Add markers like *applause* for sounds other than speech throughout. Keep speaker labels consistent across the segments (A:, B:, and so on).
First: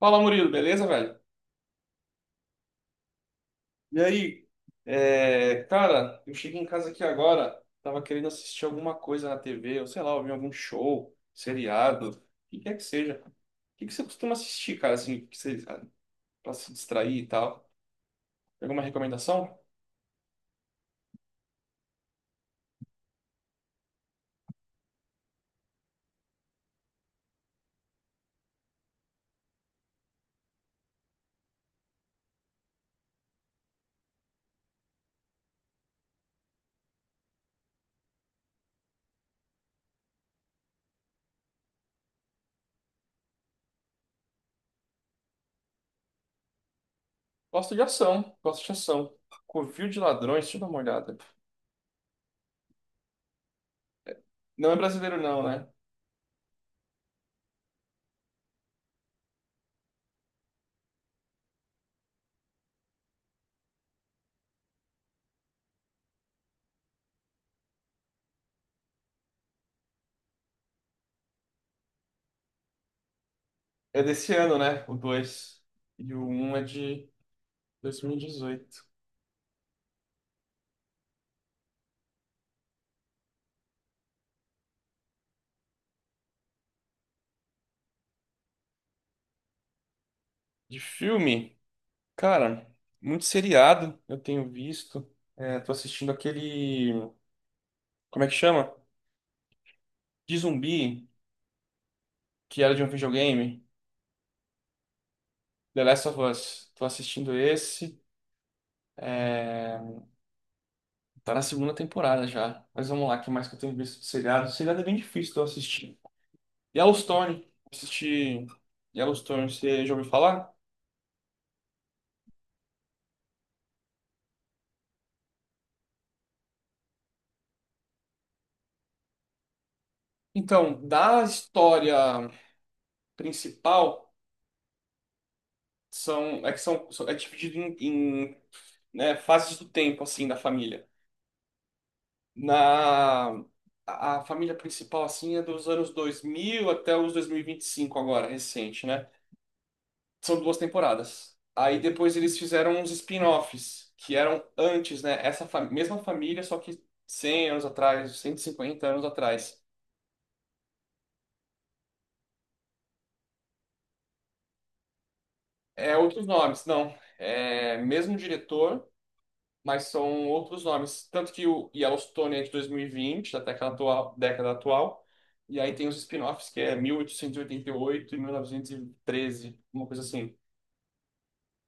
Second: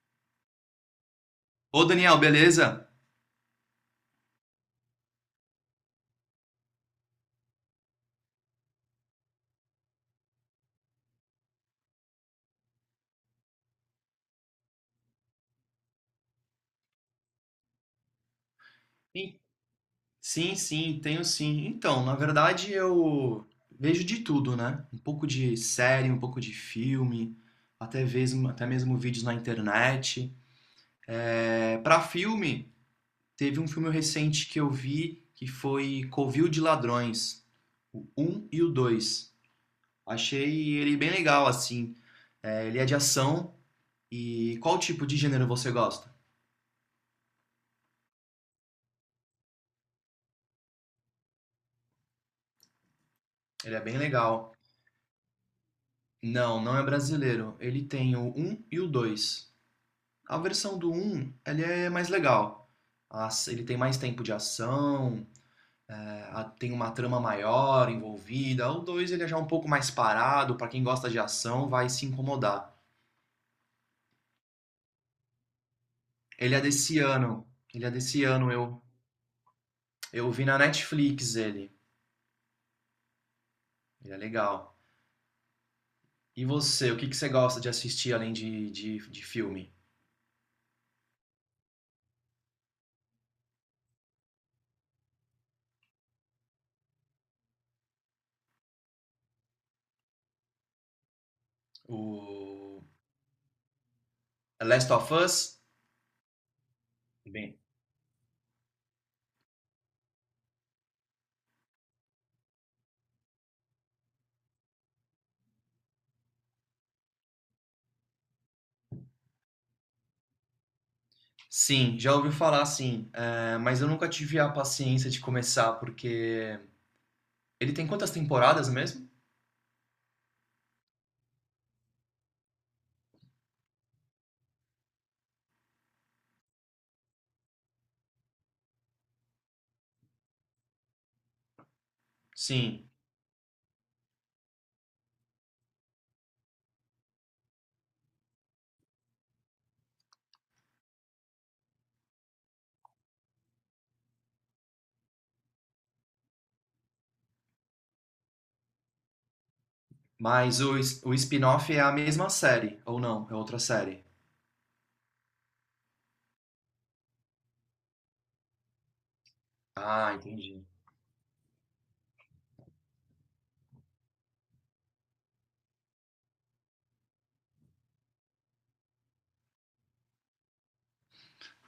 A: Fala, Murilo, beleza, velho?
B: Ô Daniel, beleza?
A: E aí, cara, eu cheguei em casa aqui agora, tava querendo assistir alguma coisa na TV, ou sei lá, ouvir algum show, seriado, o que quer que seja. O que que você costuma assistir, cara, assim, pra se distrair e tal? Tem alguma
B: Sim,
A: recomendação?
B: sim, tenho sim. Então, na verdade eu vejo de tudo, né? Um pouco de série, um pouco de filme, até mesmo vídeos na internet. É, para filme, teve um filme recente que eu vi que foi Covil de Ladrões, o um e o 2. Achei ele bem legal, assim. É, ele é de ação. E qual tipo de gênero você gosta?
A: Gosto de ação, gosto de ação. Covil de Ladrões, deixa eu dar uma olhada.
B: Ele é bem legal.
A: Não é brasileiro, não, né?
B: Não, não é brasileiro. Ele tem o um e o 2. A versão do um, ele é mais legal. Ele tem mais tempo de ação, é, tem uma trama maior envolvida. O 2, ele é já um pouco mais parado, pra quem gosta de ação, vai se incomodar.
A: É desse ano, né? O dois. E o um
B: Ele é
A: é
B: desse
A: de
B: ano. Ele é
A: dois mil e
B: desse ano, eu
A: dezoito.
B: eu vi na Netflix ele. Ele é legal. E você, o que que você gosta de assistir além de filme?
A: De filme. Cara, muito seriado eu tenho visto. É, tô assistindo aquele. Como é que chama? De zumbi, que era de
B: O
A: um videogame.
B: Last of Us?
A: The Last of Us. Tô assistindo
B: Bem,
A: esse. Tá na segunda temporada já. Mas vamos lá, o que mais que eu tenho visto de seriado? Seriado é bem difícil de eu assistir. Yellowstone. Assisti Yellowstone, você já ouviu falar?
B: sim, já ouvi falar sim, mas eu nunca tive a paciência de começar, porque ele tem quantas temporadas mesmo?
A: Então, da história principal, é que são, é dividido em, né, fases do tempo, assim, da família.
B: Sim,
A: Na a família principal assim é dos anos 2000 até os dois mil e vinte e cinco agora, recente, né? São duas temporadas. Aí depois eles fizeram uns spin-offs que eram antes, né? Mesma família, só que 100 anos atrás, 150 anos atrás.
B: mas o spin-off é a mesma série, ou não? É outra série.
A: É outros nomes, não. É mesmo diretor, mas
B: Ah,
A: são
B: entendi.
A: outros nomes. Tanto que o Yellowstone é de 2020, da década atual, década atual. E aí tem os spin-offs, que é mil oitocentos e oitenta e oito, 1913, uma coisa assim.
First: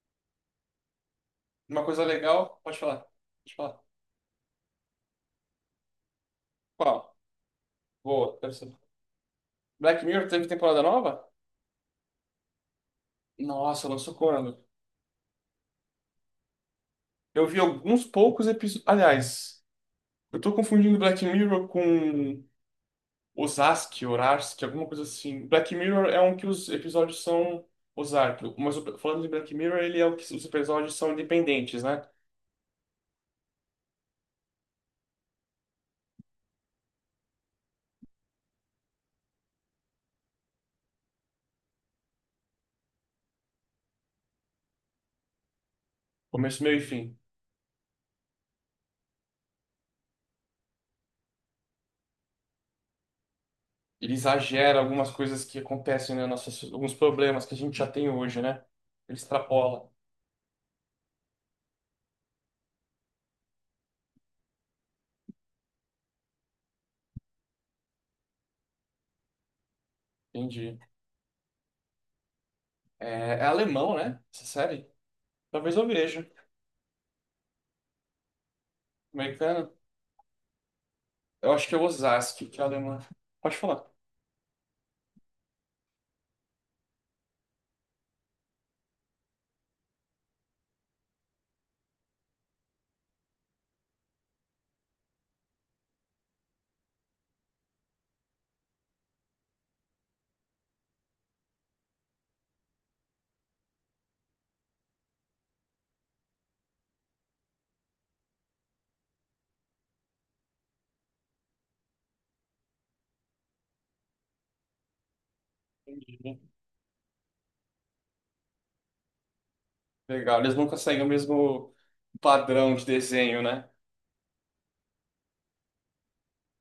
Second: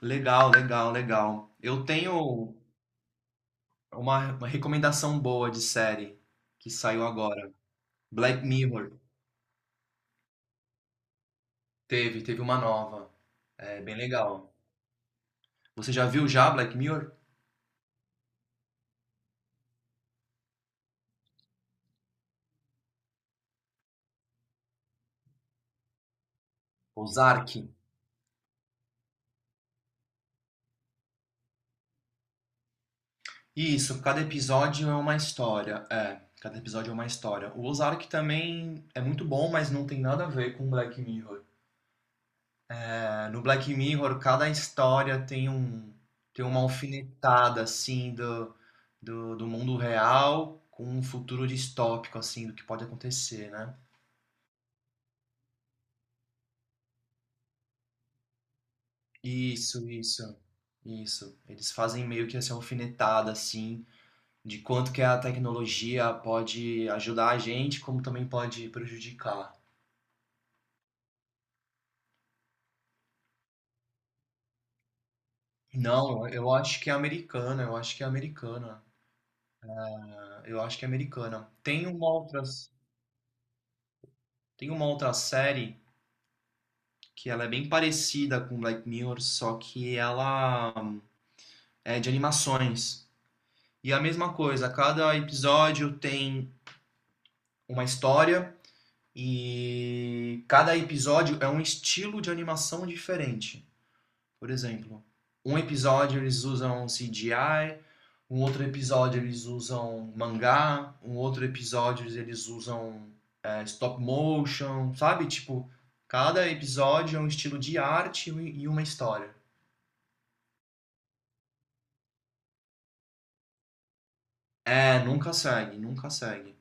B: Legal, legal, legal.
A: Uma
B: Eu
A: coisa
B: tenho
A: legal, pode falar. Pode falar.
B: uma recomendação boa de série que saiu
A: Qual?
B: agora.
A: Boa,
B: Black
A: quero saber.
B: Mirror.
A: Black Mirror teve temporada nova?
B: Teve, teve uma nova. É
A: Nossa,
B: bem
A: lançou
B: legal.
A: quando?
B: Você já viu já Black Mirror?
A: Eu vi alguns poucos episódios. Aliás, eu tô confundindo Black Mirror com Osaski, Orarsk, alguma coisa assim. Black Mirror é um que os episódios
B: Ozark.
A: são. Ozark, mas falando de Black Mirror, ele é o que os episódios são independentes, né?
B: Isso, cada episódio é uma história. É, cada episódio é uma história. O Ozark também é muito bom, mas não tem nada a ver com Black Mirror. É, no Black Mirror, cada história tem um tem
A: Começo,
B: uma
A: meio e fim.
B: alfinetada assim do mundo real com um futuro distópico assim do que pode acontecer, né?
A: Ele exagera algumas coisas que acontecem alguns problemas que a gente já tem hoje, né? Ele extrapola.
B: Isso, isso, isso. Eles fazem meio que essa alfinetada assim de quanto que a tecnologia pode ajudar a gente, como também pode prejudicar.
A: Entendi. É, é alemão, né? Essa série? Talvez eu
B: Não,
A: veja.
B: eu acho que é americana.
A: Americana?
B: Ah, eu acho que é americana.
A: Eu acho que é Osaski, que é alemã. Pode falar.
B: Tem uma outra série que ela é bem parecida com Black Mirror, só que ela é de animações. E é a mesma coisa, cada episódio tem uma história e cada episódio é um estilo de animação diferente. Por exemplo, um episódio eles usam CGI, um outro episódio eles usam mangá, um outro episódio eles usam stop motion, sabe? Tipo,
A: Entendi.
B: cada episódio é um estilo de arte e uma história.
A: Legal. Eles não conseguem o mesmo padrão de desenho, né?
B: É, nunca segue.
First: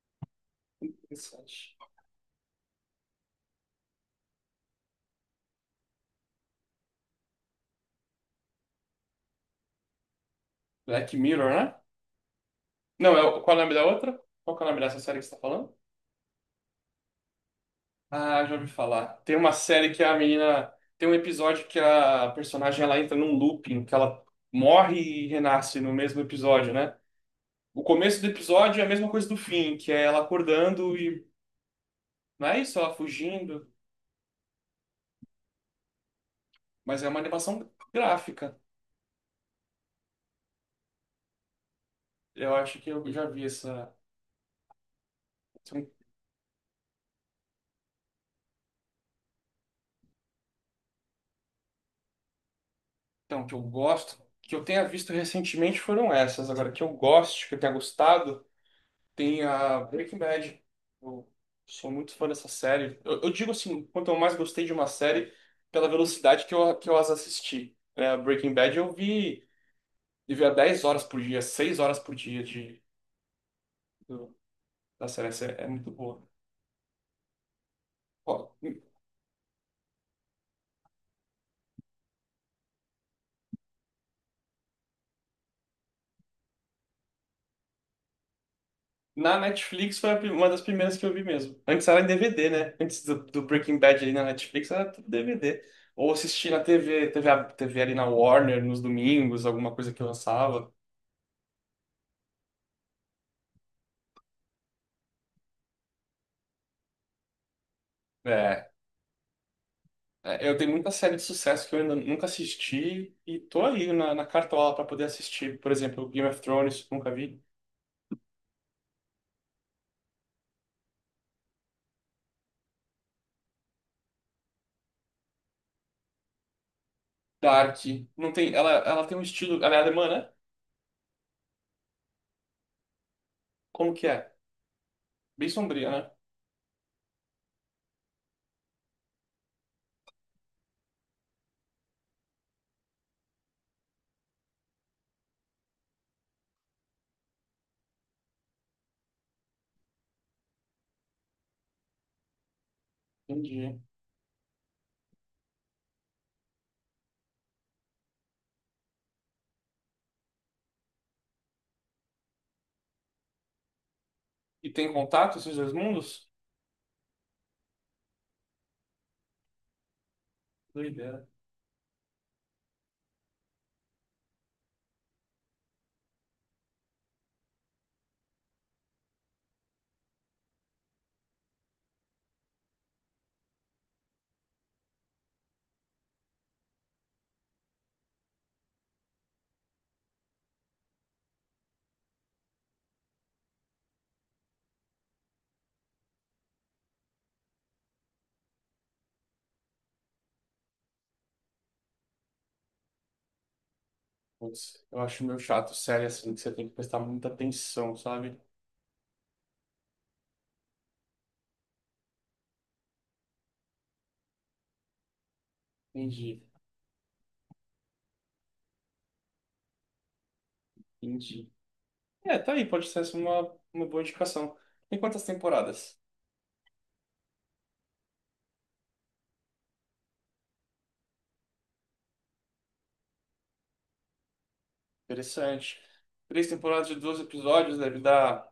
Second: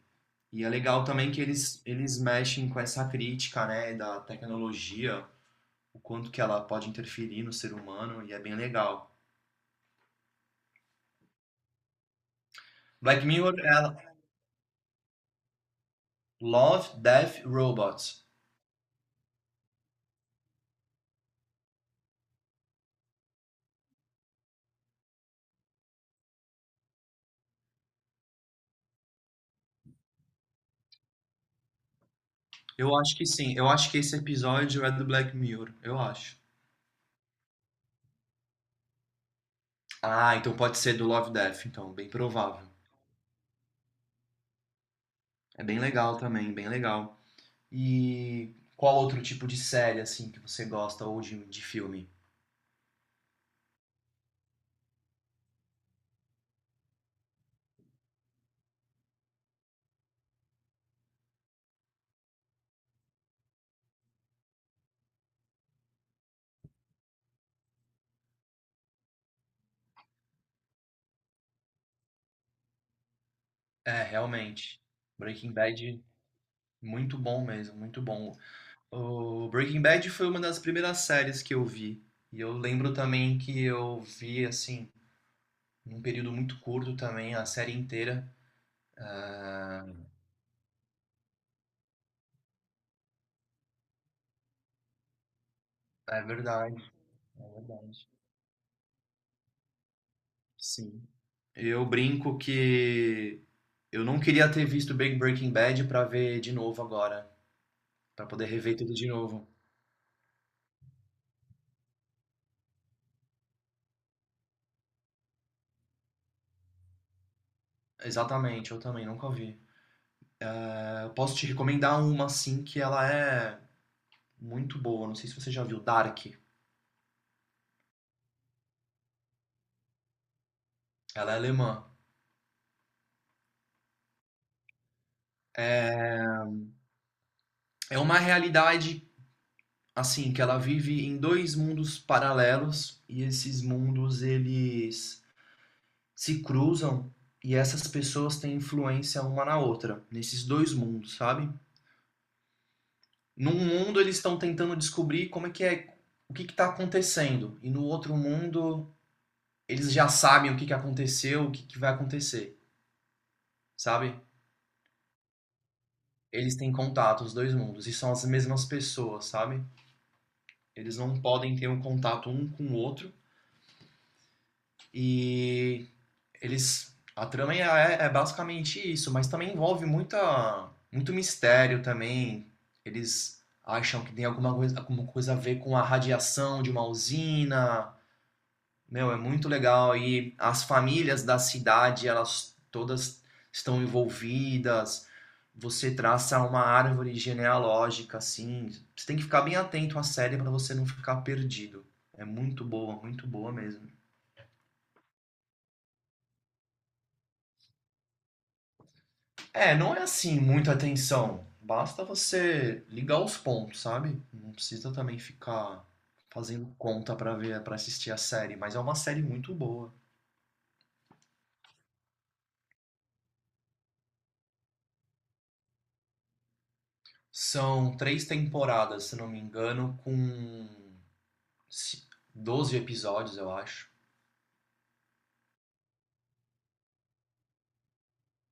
B: E é legal também que
A: Interessante.
B: eles mexem com essa crítica, né, da tecnologia, o quanto que ela pode interferir no ser humano, e é bem legal.
A: Black Mirror, né? Não,
B: Black Mirror
A: qual é o nome da
B: é
A: outra? Qual que é o nome dessa série que você tá falando?
B: Love, Death, Robots.
A: Ah, já ouvi falar. Tem uma série que a menina. Tem um episódio que a personagem ela entra num looping, que ela morre e renasce no mesmo episódio, né? O começo do episódio é a mesma coisa do fim, que é ela acordando e. Não é isso, ela
B: Eu acho que sim. Eu
A: fugindo.
B: acho que esse episódio é do Black Mirror. Eu acho.
A: Mas é uma animação gráfica.
B: Ah, então pode ser do Love Death, então. Bem
A: Eu
B: provável.
A: acho que eu já vi essa.
B: É bem legal também, bem legal. E qual outro tipo de série, assim, que você gosta ou de filme?
A: Então, que eu gosto. Que eu tenha visto recentemente foram essas. Agora, que eu gosto, que eu tenha gostado. Tem a Breaking Bad. Eu sou muito fã dessa série. Eu digo assim, quanto eu mais gostei de uma série, pela velocidade que eu as assisti. É, Breaking Bad eu vi, eu via 10 horas por dia, 6 horas por dia
B: É,
A: do-
B: realmente.
A: da série. Essa
B: Breaking
A: é, muito
B: Bad,
A: boa.
B: muito bom.
A: Ó,
B: O Breaking Bad foi uma das primeiras séries que eu vi. E eu lembro também que eu vi, assim, num período muito curto também, a série inteira.
A: na
B: Ah,
A: Netflix foi a uma das primeiras que eu vi mesmo. Antes era em DVD, né? Antes do Breaking Bad ali na Netflix era tudo DVD. Ou
B: é
A: assisti na
B: verdade,
A: TV,
B: é
A: TV ali na
B: verdade.
A: Warner, nos domingos, alguma coisa que lançava.
B: Sim. Eu brinco que eu não queria ter visto Big Breaking Bad pra ver de novo agora, pra poder
A: é
B: rever tudo de novo.
A: É, eu tenho muita série de sucesso que eu ainda nunca assisti e tô ali na cartola para poder assistir. Por exemplo, Game of Thrones, nunca vi.
B: Exatamente, eu também nunca vi. Eu posso te recomendar uma assim que ela é muito boa, não sei se você já viu, Dark.
A: Dark, não tem, ela tem um estilo, ela é alemã, né?
B: Ela é alemã.
A: Como que é? Bem sombria, né?
B: É, é uma realidade assim que ela vive em dois mundos paralelos e esses mundos eles se cruzam e essas pessoas têm influência uma na outra nesses dois mundos, sabe? Num
A: Entendi.
B: mundo eles estão tentando descobrir como é que é, o que está acontecendo. E no outro mundo eles já sabem o que que aconteceu, o que que vai acontecer, sabe?
A: E tem contato esses dois mundos?
B: Eles têm contato, os dois mundos, e são as mesmas pessoas, sabe? Eles não
A: Doideira.
B: podem ter um contato um com o outro. E eles. A trama é basicamente isso, mas também envolve muito mistério também. Eles acham que tem alguma coisa a ver com a radiação de uma usina. Meu, é muito legal, e as famílias da cidade, elas todas estão envolvidas. Você traça uma árvore genealógica assim. Você tem que ficar bem atento à série para você não ficar perdido. Muito boa mesmo.
A: Putz, eu acho meio chato, série assim, que você tem que prestar muita atenção, sabe?
B: É, não é assim muita atenção. Basta você ligar os pontos, sabe? Não precisa também ficar
A: Entendi,
B: fazendo conta para ver, para assistir a série, mas é uma série muito boa.
A: entendi. É, tá aí, pode ser essa uma boa indicação. Tem quantas temporadas?
B: São três temporadas, se não me engano, com 12 episódios, eu acho.
A: Interessante. Três temporadas de 12 episódios deve dar.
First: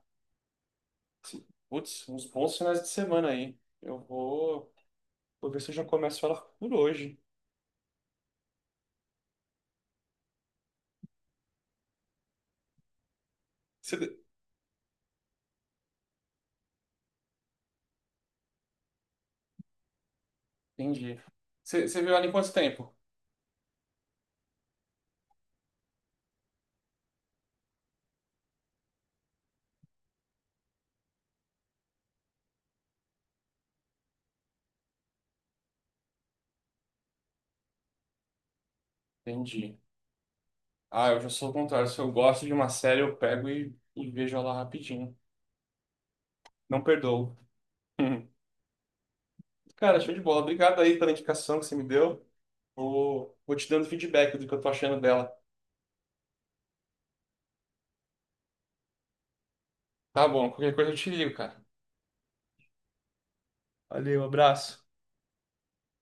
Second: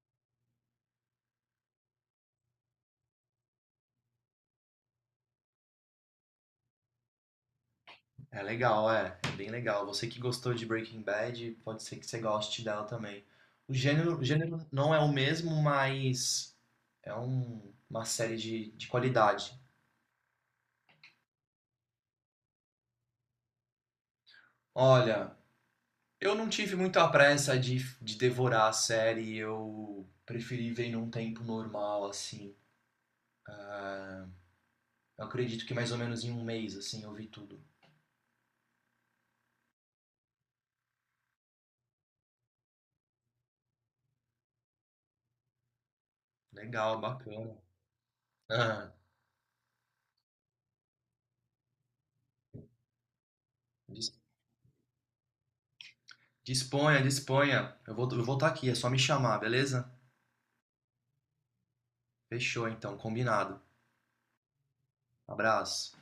A: Putz, uns bons finais de semana aí. Vou ver se eu já começo ela por hoje.
B: É legal, é. É bem legal. Você que gostou de Breaking Bad, pode ser que você goste dela também.
A: Você...
B: O gênero não é o mesmo, mas uma série de qualidade.
A: Entendi. Você viu ela em quanto tempo?
B: Olha, eu não tive muita pressa de devorar a série. Eu preferi ver num tempo normal, assim. Eu acredito que mais ou menos em um mês, assim, eu vi tudo.
A: Entendi. Ah, eu já sou o contrário. Se eu gosto de uma série, eu pego e vejo ela rapidinho. Não
B: Legal,
A: perdoo. *laughs*
B: bacana.
A: Hum.
B: Ah,
A: Cara, show de bola. Obrigado aí pela indicação que você me deu. Vou te dando
B: dis-
A: feedback do que eu tô achando dela.
B: disponha. Eu vou estar aqui, é só me chamar, beleza?
A: Tá bom, qualquer coisa eu te ligo, cara.
B: Fechou, então, combinado.
A: Valeu, abraço.
B: Abraço.